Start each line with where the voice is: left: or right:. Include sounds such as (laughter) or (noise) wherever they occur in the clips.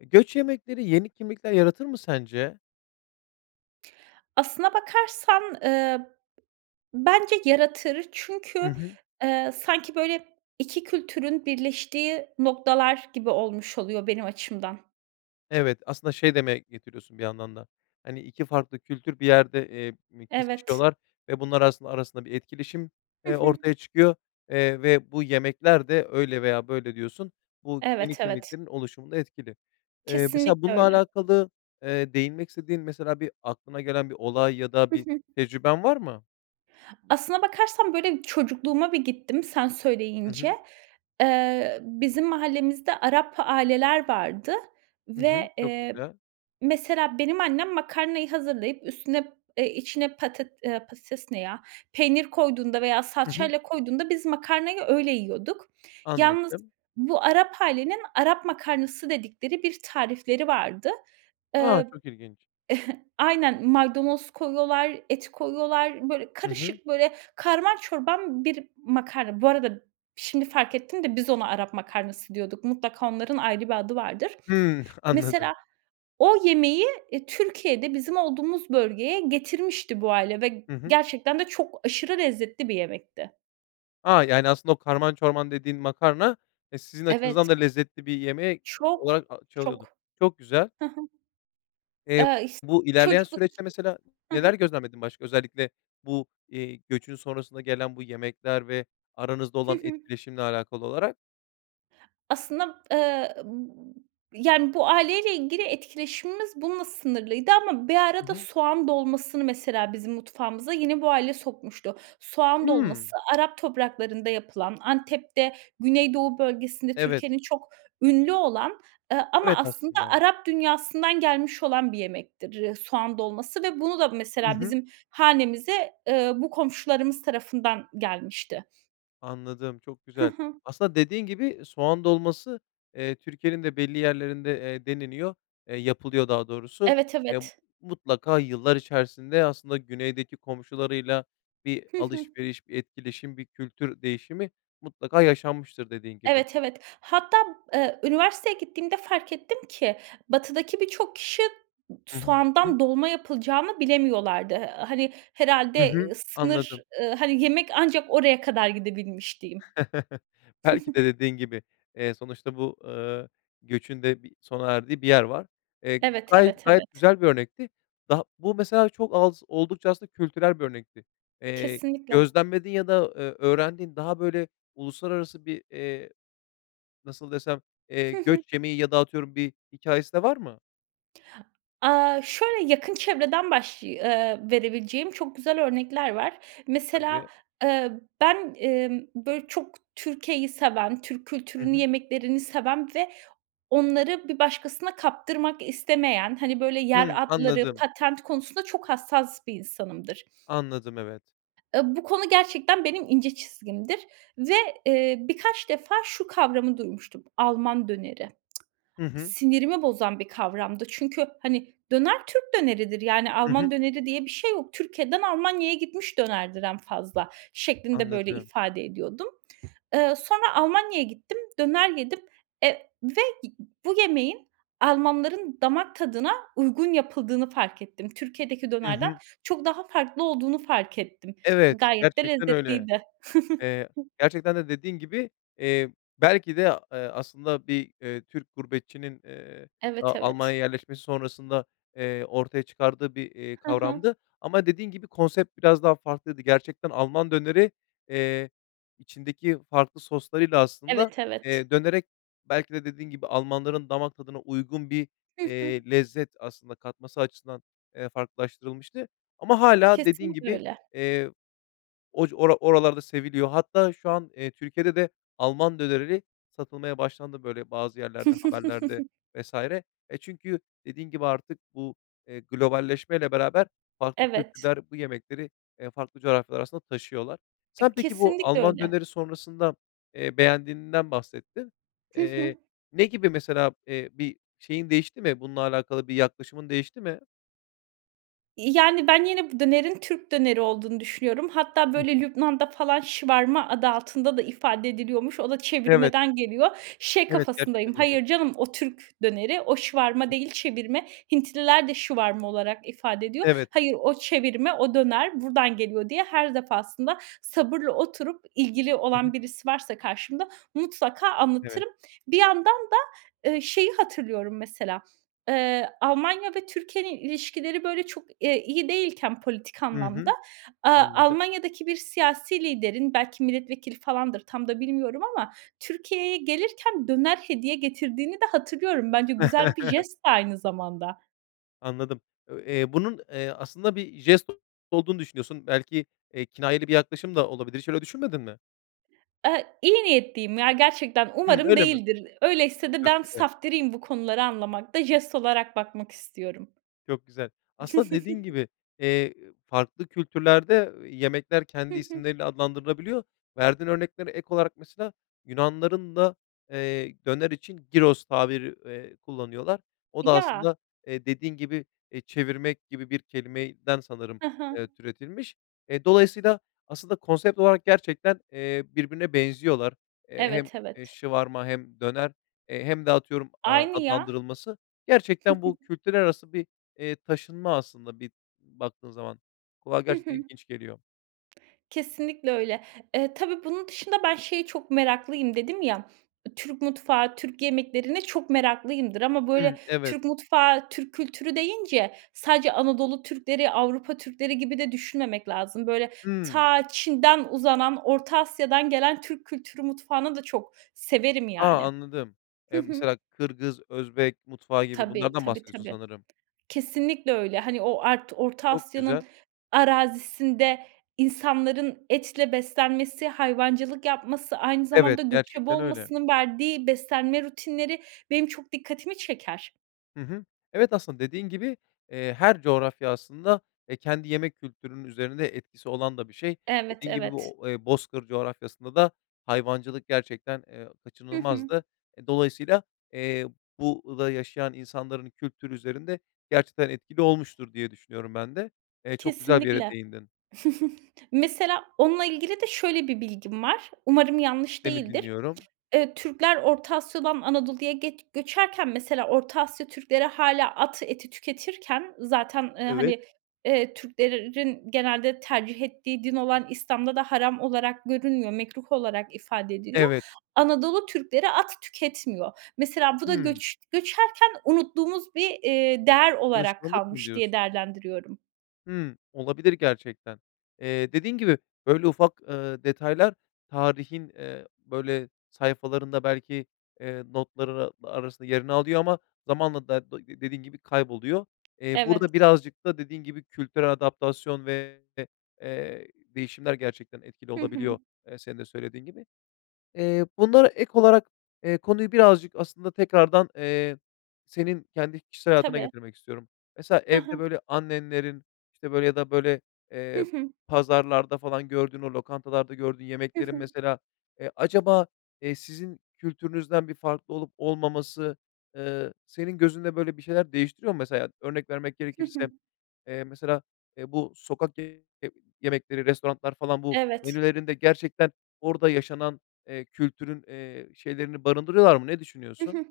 left: Göç yemekleri yeni kimlikler yaratır mı sence?
right: Aslına bakarsan, eee, bence yaratır.
left: Hı
right: Çünkü,
left: hı.
right: eee, sanki böyle 2 kültürün birleştiği noktalar gibi olmuş oluyor benim açımdan.
left: Evet, aslında şey demeye getiriyorsun bir yandan da, hani, 2 farklı kültür bir yerde, eee, mi
right: Evet.
left: kesişiyorlar ve bunlar aras arasında bir etkileşim,
right: Hı
left: eee,
right: hı.
left: ortaya çıkıyor, eee, ve bu yemekler de öyle veya böyle diyorsun, bu yeni
right: Evet, evet.
left: kimliklerin oluşumunda etkili. Eee, mesela
right: Kesinlikle
left: bununla
right: öyle.
left: alakalı, eee, değinmek istediğin, mesela bir aklına gelen bir olay ya da
right: Hı
left: bir
right: hı.
left: tecrüben var mı?
right: Aslına bakarsan, böyle, çocukluğuma bir gittim sen
left: Hı
right: söyleyince.
left: hı.
right: Eee, bizim mahallemizde Arap aileler vardı
left: Hı hı,
right: ve,
left: çok
right: eee,
left: güzel.
right: mesela benim annem makarnayı hazırlayıp üstüne, eee, içine patet eee, patates ne ya, peynir koyduğunda veya
left: Hı hı.
right: salçayla koyduğunda biz makarnayı öyle yiyorduk. Yalnız
left: Anladım.
right: bu Arap ailenin Arap makarnası dedikleri bir tarifleri vardı.
left: A,
right: Eee
left: çok ilginç.
right: (chuckles) Aynen, maydanoz koyuyorlar, et koyuyorlar, böyle,
left: Hı hı.
right: karışık, böyle, karman çorman bir makarna. Bu arada, şimdi fark ettim de biz ona Arap makarnası diyorduk. Mutlaka onların ayrı bir adı vardır.
left: Hıı, (chuckles) anladım.
right: Mesela o yemeği, eee, Türkiye'de bizim olduğumuz bölgeye getirmişti bu aile ve
left: Hı hı.
right: gerçekten de çok aşırı lezzetli bir yemekti.
left: A! Yani, aslında, o karman çorman dediğin makarna, e, sizin
right: Evet.
left: açınızdan da lezzetli bir yemeği
right: Çok,
left: olarak çalıyordu.
right: çok.
left: Çok güzel.
right: Hı hı.
left: Eee,
right: Eee, ist
left: bu ilerleyen
right: çocukluk.
left: süreçte mesela
right: Hı hı.
left: neler gözlemledin başka, özellikle bu, eee, göçün sonrasında gelen bu yemekler ve aranızda
right: Hı
left: olan
right: hı.
left: etkileşimle alakalı olarak?
right: Aslında, eee, b yani, bu aileyle ilgili etkileşimimiz bununla sınırlıydı ama bir
left: Hı
right: arada
left: hı.
right: soğan dolmasını mesela bizim mutfağımıza yine bu aile sokmuştu. Soğan dolması,
left: Hımm.
right: Arap topraklarında yapılan, Antep'te, Güney Doğu bölgesinde
left: Evet.
right: Türkiye'nin çok ünlü olan, ııı, ama
left: Evet,
right: aslında
left: aslında.
right: Arap dünyasından gelmiş olan bir yemektir, ııı, soğan dolması ve bunu da
left: Hı
right: mesela
left: hı.
right: bizim hanemize, ııı, bu komşularımız tarafından gelmişti.
left: Anladım, çok
right: Hı
left: güzel.
right: hı.
left: Aslında dediğin gibi soğan dolması, eee, Türkiye'nin de belli yerlerinde, eee, deneniyor, eee, yapılıyor daha doğrusu.
right: Evet,
left: Eee,
right: evet.
left: mutlaka yıllar içerisinde, aslında güneydeki komşularıyla bir
right: Hı hı.
left: alışveriş, bir etkileşim, bir kültür değişimi mutlaka yaşanmıştır dediğin gibi.
right: Evet, evet. Hatta, ııı, üniversiteye gittiğimde fark ettim ki batıdaki birçok kişi soğandan
left: (unintelligible)
right: dolma yapılacağını bilemiyorlardı. Eee, hani
left: Hı hı,
right: herhâlde sınır,
left: anladım.
right: ııı, hani yemek ancak oraya kadar gidebilmiş diyeyim.
left: (chuckles) Belki de
right: (giggles)
left: dediğin gibi, eee, sonuçta bu, ııı, göçün de bir sona erdiği bir yer var. Eee,
right: Evet,
left: gayet
right: evet,
left: gayet
right: evet.
left: güzel bir örnekti. Daha Bu mesela çok az, oldukça aslında kültürel bir örnekti. Eee,
right: Kesinlikle.
left: gözlemlediğin ya da, ııı, öğrendiğin, daha böyle uluslararası bir, eee, nasıl desem, eee,
right: Hı hı.
left: göç yemeği ya da atıyorum bir hikâyesi de var mı?
right: Aaa, şöyle yakın çevreden başlıy ııı, verebileceğim çok güzel örnekler var. Mesela,
left: Tabii.
right: eee, ben, emm, böyle, çok Türkiye'yi seven, Türk
left: Hı
right: kültürünü,
left: hı.
right: yemeklerini seven ve onları bir başkasına kaptırmak istemeyen, hani, böyle
left: Hımm,
right: yer adları,
left: anladım.
right: patent konusunda çok hassas bir insanımdır.
left: Anladım, evet.
right: Eee, bu konu gerçekten benim ince çizgimdir ve, eee, birkaç defa şu kavramı duymuştum Alman döneri.
left: Hı
right: (tsk)
left: hı.
right: Sinirimi bozan bir kavramdı. Çünkü, hani, döner, Türk döneridir yani
left: Hı hı.
right: Alman döneri diye bir şey yok. Türkiye'den Almanya'ya gitmiş dönerdir en fazla şeklinde böyle
left: Anladım.
right: ifade ediyordum. Iıı, sonra Almanya'ya gittim, döner yedim, e ve bu yemeğin Almanların damak tadına uygun yapıldığını fark ettim. Türkiye'deki
left: Hı
right: dönerden
left: hı.
right: çok daha farklı olduğunu fark ettim.
left: Evet,
right: Gayet de
left: gerçekten öyle.
right: lezzetliydi.
left: Eee,
right: (chuckles)
left: gerçekten de dediğin gibi, eee, belki de, ııı, aslında bir, ııı, Türk gurbetçinin, eee,
right: Evet,
left: daha
right: evet.
left: Almanya'ya yerleşmesi sonrasında, eee, ortaya çıkardığı bir, eee,
right: Hı hı.
left: kavramdı, ama dediğin gibi, konsept biraz daha farklıydı. Gerçekten Alman döneri, eee, içindeki farklı soslarıyla aslında,
right: Evet, evet.
left: eee, dönerek, belki de dediğin gibi, Almanların damak tadına uygun bir,
right: Hı hı.
left: eee, lezzet aslında katması açısından, eee, farklılaştırılmıştı ama hâlâ dediğin
right: Kesinlikle
left: gibi,
right: öyle.
left: eee, oc ora oralarda seviliyor. Hatta şu an, eee, Türkiye'de de Alman dönerini satılmaya başlandı, böyle, bazı yerlerde, haberlerde
right: (chuckles)
left: vs. E, çünkü, dediğin gibi artık bu, eee, globalleşmeyle beraber, farklı
right: Evet.
left: kültürler, bu yemekleri, eee, farklı coğrafyalar arasında taşıyorlar. Sen
right: E,
left: peki bu
right: kesinlikle
left: Alman
right: öyle.
left: döneri sonrasında, eee, beğendiğinden bahsettin.
right: Hı
left: Eee,
right: hı.
left: ne gibi, mesela, eee, bir şeyin değişti mi, bununla alakalı bir yaklaşımın değişti mi?
right: İii, yani, ben yine bu dönerin Türk döneri olduğunu düşünüyorum. Hatta,
left: Hı
right: böyle,
left: hı.
right: Lübnan'da falan shawarma adı altında da ifade ediliyormuş. O da
left: Evet.
right: çevirmeden geliyor. Şey
left: Evet,
right: kafasındayım,
left: gerçekten öyle.
right: "Hayır canım, o Türk döneri, o shawarma değil,
left: (unintelligible)
right: çevirme." Hintliler de shawarma olarak ifade ediyor.
left: Evet.
right: "Hayır, o çevirme, o döner buradan geliyor." diye her defasında sabırla oturup ilgili
left: Hı
right: olan
left: hı.
right: birisi varsa karşımda mutlaka
left: Evet.
right: anlatırım. Bir yandan da, eee, şeyi hatırlıyorum mesela, eee, Almanya ve Türkiye'nin ilişkileri, böyle, çok, eee, iyi değilken politik
left: Hı
right: anlamda,
left: hı,
right: aaa,
left: anladım.
right: Almanya'daki bir siyasi liderin, belki milletvekili falandır tam da bilmiyorum ama, Türkiye'ye gelirken döner hediye getirdiğini de hatırlıyorum. Bence güzel bir
left: (chuckles)
right: jest de aynı zamanda.
left: Anladım. Ö eee, bunun, eee, aslında bir jest olduğunu düşünüyorsun. Belki, eee, kinayeli bir yaklaşım da olabilir. Hiç öyle düşünmedin mi?
right: Evet, iyi niyetliyim ya gerçekten.
left: Hımm.
right: Umarım
left: Öyle mi?
right: değildir. Öyleyse de
left: Çok
right: ben
left: güzel.
right: saftiriğim bu konuları anlamakta. Jest olarak bakmak istiyorum.
left: Çok güzel. Aslında dediğin
right: (chuckles)
left: gibi, eee, farklı kültürlerde, ııı, yemekler
right: Hı
left: kendi
right: hı.
left: isimleriyle adlandırılabiliyor. Verdiğin örneklere ek olarak mesela Yunanlıların da, eee, döner için gyros tabiri, eee, kullanıyorlar. O da
right: Ya.
left: aslında, eee, dediğin gibi, eee, çevirmek gibi bir kelimeden sanırım,
right: Hı
left: eee,
right: hı.
left: türetilmiş. Eee, dolayısıyla aslında konsept olarak gerçekten, eee, birbirine benziyorlar. Eee, hem,
right: Evet,
left: eee,
right: evet.
left: shawarma hem döner, eee, hem de atıyorum, aaa,
right: Aynı ya.
left: adlandırılması. Gerçekten bu
right: (chuckles)
left: kültürler arası bir, eee, taşınma aslında bir baktığın zaman. Kulağa
right: Hı
left: gerçekten
right: hı.
left: ilginç geliyor.
right: Kesinlikle öyle. Eee, tabii, bunun dışında ben şeye çok meraklıyım dedim ya. Türk mutfağı, Türk yemeklerine çok meraklıyımdır ama, böyle,
left: Hımm. Evet.
right: Türk mutfağı, Türk kültürü deyince sadece Anadolu Türkleri, Avrupa Türkleri gibi de düşünmemek lazım. Böyle,
left: Hımm.
right: ta, Çin'den uzanan Orta Asya'dan gelen Türk kültürü mutfağını da çok severim,
left: A!
right: yani.
left: Anladım.
right: Hı
left: Eee,
right: hı.
left: mesela, Kırgız, Özbek mutfağı gibi
right: Tabii,
left: bunlardan
right: tabii,
left: bahsediyorsun
right: tabii.
left: sanırım.
right: Kesinlikle öyle. Hani, o art Orta
left: Çok
right: Asya'nın
left: güzel.
right: arazisinde insanların etle beslenmesi, hayvancılık yapması, aynı
left: Evet,
right: zamanda göçebe
left: gerçekten öyle.
right: olmasının verdiği beslenme rutinleri benim çok dikkatimi çeker.
left: Hı hı. Evet, aslında dediğin gibi, eee, her coğrafya aslında, eee, kendi yemek kültürünün üzerinde etkisi olan da bir şey.
right: Evet,
left: Dediğin gibi,
right: evet.
left: bu o bozkır coğrafyasında da hayvancılık gerçekten, ııı,
right: Hı hı.
left: kaçınılmazdı. E, dolayısıyla, eee, bu da yaşayan insanların kültür üzerinde gerçekten etkili olmuştur diye düşünüyorum ben de. Eee, çok güzel bir yere
right: Kesinlikle.
left: değindin.
right: (chuckles) Mesela onunla ilgili de şöyle bir bilgim var. Umarım yanlış
left: Seni
right: değildir.
left: dinliyorum.
right: Iıı, Türkler Orta Asya'dan Anadolu'ya get göçerken mesela Orta Asya Türkleri hâlâ at eti tüketirken zaten, ııı,
left: Evet.
right: hani, eee, Türklerin genelde tercih ettiği din olan İslam'da da haram olarak görünmüyor, mekruh olarak ifade ediliyor.
left: Evet.
right: Anadolu Türkleri at tüketmiyor. Mesela bu da
left: Hımm.
right: göç göçerken unuttuğumuz bir, iii, değer olarak
left: Alışkanlık mı
right: kalmış
left: diyorsun?
right: diye değerlendiriyorum.
left: Hımm, olabilir gerçekten. Eee, dediğin gibi, böyle, ufak, ııı, detaylar tarihin, eee, böyle, sayfalarında belki, eee, notları ra arasında yerini alıyor ama zamanla (unintelligible) dediğin gibi kayboluyor. Eee, burada
right: Evet.
left: birazcık da dediğin gibi kültürel adaptasyon ve de, eee, değişimler gerçekten etkili
right: Hı hı.
left: olabiliyor, ııı, senin de söylediğin gibi. Eee, bunlara ek olarak, eee, konuyu birazcık aslında tekrardan, eee, senin kendi kişisel hayatına
right: Tabii.
left: getirmek istiyorum. Mesela
right: Hı
left: evde,
right: hı.
left: böyle, annenlerin, işte, böyle, ya da, böyle,
right: Hı
left: ııı,
right: hı.
left: pazarlarda falan gördüğün, o lokantalarda gördüğün
right: Hı
left: yemeklerin
right: hı.
left: mesela, ııı, acaba, iii, sizin kültürünüzden bir farklı olup olmaması, ııı, senin gözünde, böyle, bir şeyler değiştiriyor mu mesela? Örnek vermek
right: Hı hı.
left: gerekirse, ııı, mesela, ııı, bu sokak (unintelligible) yemekleri, restoranlar falan bu
right: Evet.
left: menülerinde gerçekten orada yaşanan, ııı, kültürün, ııı, şeylerini barındırıyorlar mı? Ne
right: Hı
left: düşünüyorsun?
right: hı.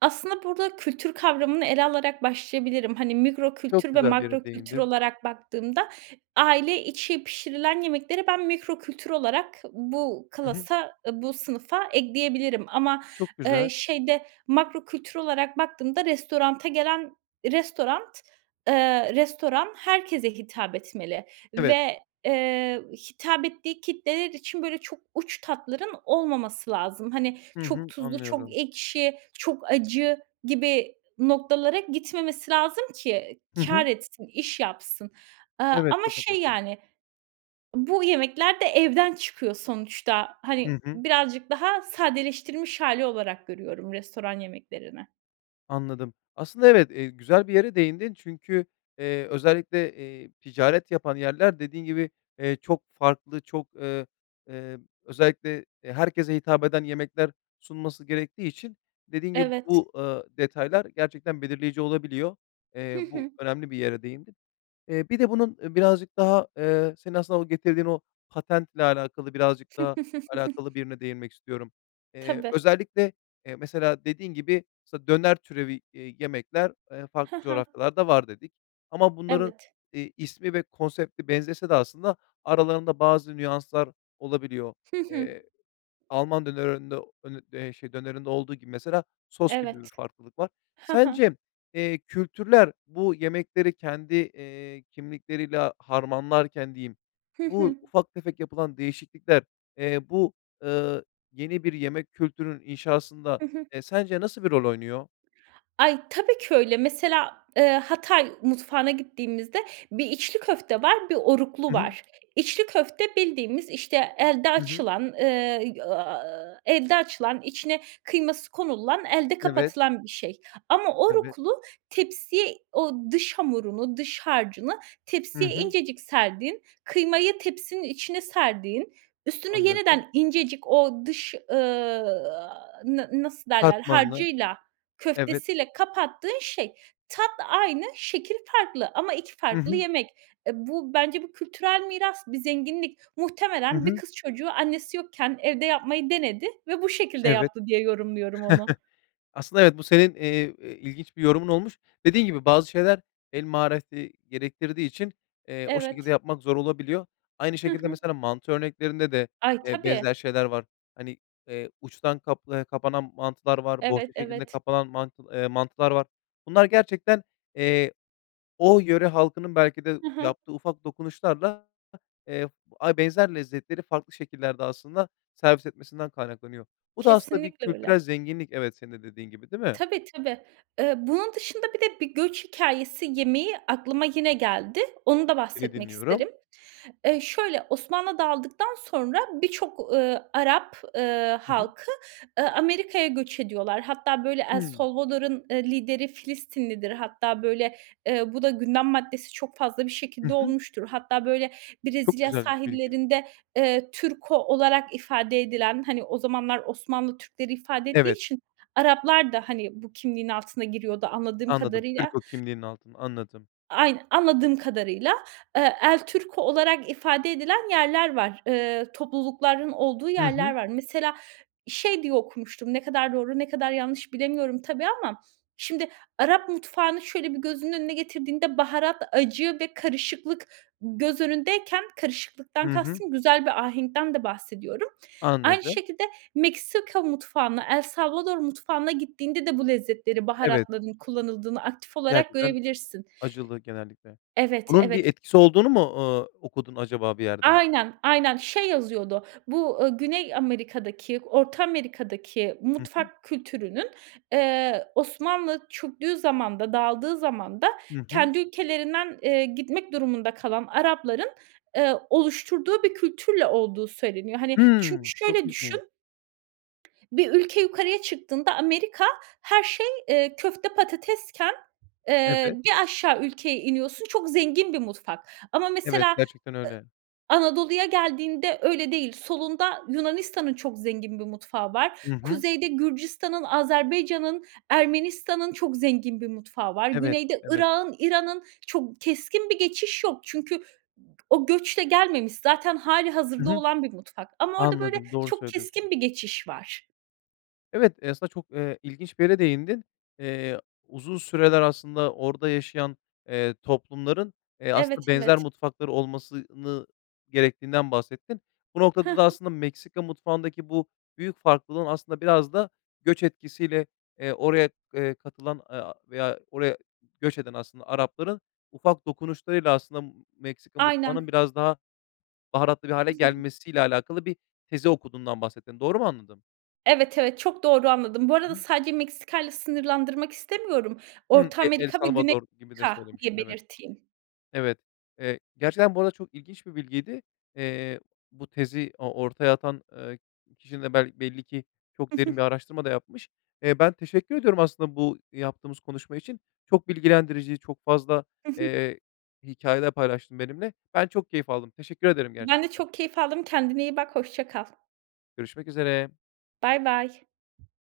right: Aslında burada kültür kavramını ele alarak başlayabilirim. Hani, mikro
left: Çok
right: kültür ve
left: güzel bir
right: makro
left: yere
right: kültür
left: değindin.
right: olarak baktığımda aile içi pişirilen yemekleri ben mikro kültür olarak bu
left: Hı hı.
right: klasa, ııı, bu sınıfa ekleyebilirim ama,
left: Çok güzel.
right: ııı, şeyde makro kültür olarak baktığımda restorana gelen restoran, ııı, restoran herkese hitap etmeli
left: Evet.
right: ve, eee, hitap ettiği kitleler için, böyle, çok uç tatların olmaması lazım. Hani,
left: Hı
right: çok
left: hı,
right: tuzlu, çok
left: anlıyorum.
right: ekşi, çok acı gibi noktalara gitmemesi lazım ki
left: Hı
right: kâr
left: hı.
right: etsin, iş yapsın, ııı,
left: Evet,
right: ama
left: çok
right: şey,
left: (unintelligible)
right: yani, bu yemekler de evden çıkıyor sonuçta.
left: Hı
right: Hani,
left: hı.
right: birazcık daha sadeleştirilmiş hâli olarak görüyorum restoran yemeklerini.
left: Anladım. Aslında evet, eee, güzel bir yere değindin çünkü, eee, özellikle, eee, ticaret yapan yerler, dediğin gibi, eee, çok farklı, çok, ııı, eee, özellikle, eee, herkese hitap eden yemekler sunması gerektiği için, dediğin gibi
right: Evet.
left: bu, ııı, detaylar gerçekten belirleyici olabiliyor.
right: Hı
left: Eee, bu
right: hı.
left: önemli bir yere değindin. Eee, bir de bunun, eee, birazcık daha, eee, senin aslında o getirdiğin o patentle alakalı, birazcık daha alakalı
right: (chuckles)
left: bir yerine değinmek istiyorum. Eee,
right: Tabii.
left: özellikle, eee, mesela dediğin gibi, mesela döner türevi, eee, yemekler, eee,
right: Hı
left: farklı
right: hı.
left: coğrafyalarda var dedik ama bunların,
right: Evet.
left: iii, ismi ve konsepti benzese de aslında aralarında bazı nüanslar olabiliyor.
right: Hı hı.
left: Eee, Alman dönerinde, hani, eee, şey, dönerinde olduğu gibi mesela sos gibi bir
right: Evet,
left: farklılık var.
right: hı hı.
left: Sence, eee, kültürler, bu yemekleri kendi, eee, kimlikleriyle harmanlarken diyeyim,
right: Hı
left: bu
right: hı.
left: ufak tefek yapılan değişiklikler, eee, bu, eee, yeni bir yemek kültürünün inşasında,
right: Hı hı.
left: eee, sence nasıl bir rol oynuyor?
right: Ay, tabii ki öyle. Mesela, eee, Hatay mutfağına gittiğimizde bir içli köfte var, bir oruklu
left: Hı hı.
right: var. İçli köfte bildiğimiz, işte, elde
left: Hı hı.
right: açılan, eee, y aaa, elde açılan, içine kıyması konululan, elde
left: Evet.
right: kapatılan bir şey ama
left: Evet.
right: oruklu tepsiye o dış hamurunu, dış harcını
left: Hı
right: tepsiye
left: hı.
right: incecik serdiğin, kıymayı tepsinin içine serdiğin, üstüne
left: Anladım.
right: yeniden incecik o dış, ııı, aaa, na nasıl derler
left: Katmanlı,
right: harcıyla,
left: evet.
right: köftesiyle kapattığın şey. Tat aynı, şekil farklı ama iki
left: Hı
right: farklı
left: hı.
right: yemek. E, bu bence bu kültürel miras, bir zenginlik.
left: Hı
right: Muhtemelen bir
left: hı.
right: kız çocuğu annesi yokken evde yapmayı denedi ve bu şekilde
left: Evet.
right: yaptı diye yorumluyorum onu.
left: (chuckles) Aslında evet, bu senin, eee, eee, ilginç bir yorumun olmuş. Dediğin gibi, bazı şeyler el mahareti gerektirdiği için, eee, o şekilde
right: Evet.
left: yapmak zor olabiliyor. Aynı
right: Hı
left: şekilde
right: hı.
left: mesela, mantı örneklerinde de,
right: Ay,
left: eee,
right: tabii.
left: benzer şeyler var. Hani, eee, uçtan kaplayan kapanan mantılar var,
right: Evet,
left: bohça şeklinde
right: evet.
left: kapanan mantıl eee, mantılar var. Bunlar gerçekten, eee, o yöre halkının belki de
right: Hı hı.
left: yaptığı ufak dokunuşlarla, eee, ay benzer lezzetleri farklı şekillerde aslında servis etmesinden kaynaklanıyor. Bu da aslında bir
right: Kesinlikle öyle.
left: kültürel zenginlik, evet, senin de dediğin gibi, değil mi?
right: Tabii, tabii. Eee, bunun dışında bir de bir göç hikâyesi yemeği aklıma yine geldi. Onu da
left: Seni
right: bahsetmek isterim.
left: dinliyorum.
right: Eee, şöyle Osmanlı dağıldıktan sonra birçok, ııı, Arap, ııı,
left: Hı hı.
right: halkı, ııı, Amerika'ya göç ediyorlar. Hatta böyle El
left: Hımm.
right: Salvador'un, ııı, lideri Filistinlidir. Hatta böyle, eee, bu da gündem maddesi çok fazla bir
left: Hı
right: şekilde
left: hı.
right: olmuştur. Hatta böyle
left: Çok
right: Brezilya
left: güzel bir bilgi.
right: sahillerinde, eee, "Turco" olarak ifade edilen, hani o zamanlar Osmanlı Türkleri ifade ettiği
left: Evet.
right: için Araplar da hani bu kimliğin altına giriyordu anladığım
left: Anladım,
right: kadarıyla.
left: "Turco" kimliğinin altına. Anladım.
right: Ay anladığım kadarıyla. Eee, "El Turco" olarak ifade edilen yerler var, eee, toplulukların olduğu
left: Hı
right: yerler
left: hı.
right: var. Mesela şey diye okumuştum, ne kadar doğru, ne kadar yanlış bilemiyorum tabii ama şimdi Arap mutfağını şöyle bir gözünün önüne getirdiğinde baharat, acı ve karışıklık göz önündeyken,
left: Hı
right: karışıklıktan
left: hı.
right: kastım güzel bir ahenkten de bahsediyorum, aynı
left: Anladım.
right: şekilde Meksika mutfağına, El Salvador mutfağına gittiğinde de bu lezzetleri,
left: Evet.
right: baharatların kullanıldığını aktif olarak
left: Gerçekten
right: görebilirsin.
left: acılı genellikle.
right: Evet,
left: Bunun bir
right: evet.
left: etkisi olduğunu mu, ııı, okudun acaba bir yerde?
right: Aynen, aynen. Şey yazıyordu. Bu, ııı, Güney Amerika'daki, Orta Amerika'daki
left: Hı hı.
right: mutfak kültürünün, eee, Osmanlı çöktüğü zamanda, dağıldığı zamanda
left: Hı hı.
right: kendi ülkelerinden, eee, gitmek durumunda kalan Arapların, eee, oluşturduğu bir kültürle olduğu söyleniyor. Hani, çünkü
left: Hımm, çok
right: şöyle
left: ilginç.
right: düşün, bir ülke yukarıya çıktığında Amerika her şey, eee, köfte, patatesken, eee,
left: Evet.
right: bir aşağı ülkeye iniyorsun, çok zengin bir mutfak. Ama
left: Evet,
right: mesela, ııı,
left: gerçekten öyle.
right: Anadolu'ya geldiğinde öyle değil. Solunda Yunanistan'ın çok zengin bir mutfağı var.
left: I hı.
right: Kuzeyde Gürcistan'ın, Azerbaycan'ın, Ermenistan'ın çok zengin bir mutfağı var.
left: Evet,
right: Güneyde
left: evet.
right: Irak'ın, İran'ın. Çok keskin bir geçiş yok. Çünkü o göçle gelmemiş. Zaten
left: Hı
right: hâlihazırda
left: hı.
right: olan bir mutfak ama orada, böyle,
left: Anladım, doğru
right: çok keskin
left: söylüyorsun.
right: bir geçiş var.
left: Evet, eee, aslında çok, eee, ilginç bir yere değindin. Eee, uzun süreler aslında orada yaşayan, eee, toplumların, eee,
right: Evet,
left: aslında benzer
right: evet.
left: mutfakları olmasını gerektiğinden bahsettin. Bu
right: Hı
left: noktada da
right: hı.
left: aslında Meksika mutfağındaki bu büyük farklılığın aslında biraz da göç etkisiyle, eee, oraya, eee, katılan, eee, veya oraya göç eden aslında Arapların ufak dokunuşlarıyla aslında Meksika mutfağının
right: Aynen.
left: biraz daha baharatlı bir hâle
right: (chuckles)
left: gelmesiyle alakalı bir tezi okuduğundan bahsettin. Doğru mu anladım?
right: Evet, evet, çok doğru anladın. Bu arada
left: (unintelligible)
right: sadece Meksika'yla sınırlandırmak istemiyorum.
left: Hımm,
right: Orta
left: E El
right: Amerika ve Güney
left: Salvador gibi de
right: Amerika diye
left: söylemiştin. Evet,
right: belirteyim.
left: evet, eee, gerçekten bu arada çok ilginç bir bilgiydi. Eee, bu tezi o ortaya atan, eee, kişi de bel belli ki çok derin bir araştırma da yapmış. Eee, ben teşekkür ediyorum aslında bu yaptığımız konuşma için. Çok bilgilendirici, çok fazla,
right: Hı hı.
left: eee, hikâyeler paylaştın benimle. Ben çok keyif aldım. Teşekkür ederim
right: Ben de
left: gerçekten.
right: çok keyif aldım. Kendine iyi bak. Hoşça kal.
left: Görüşmek üzere.
right: Bay bay.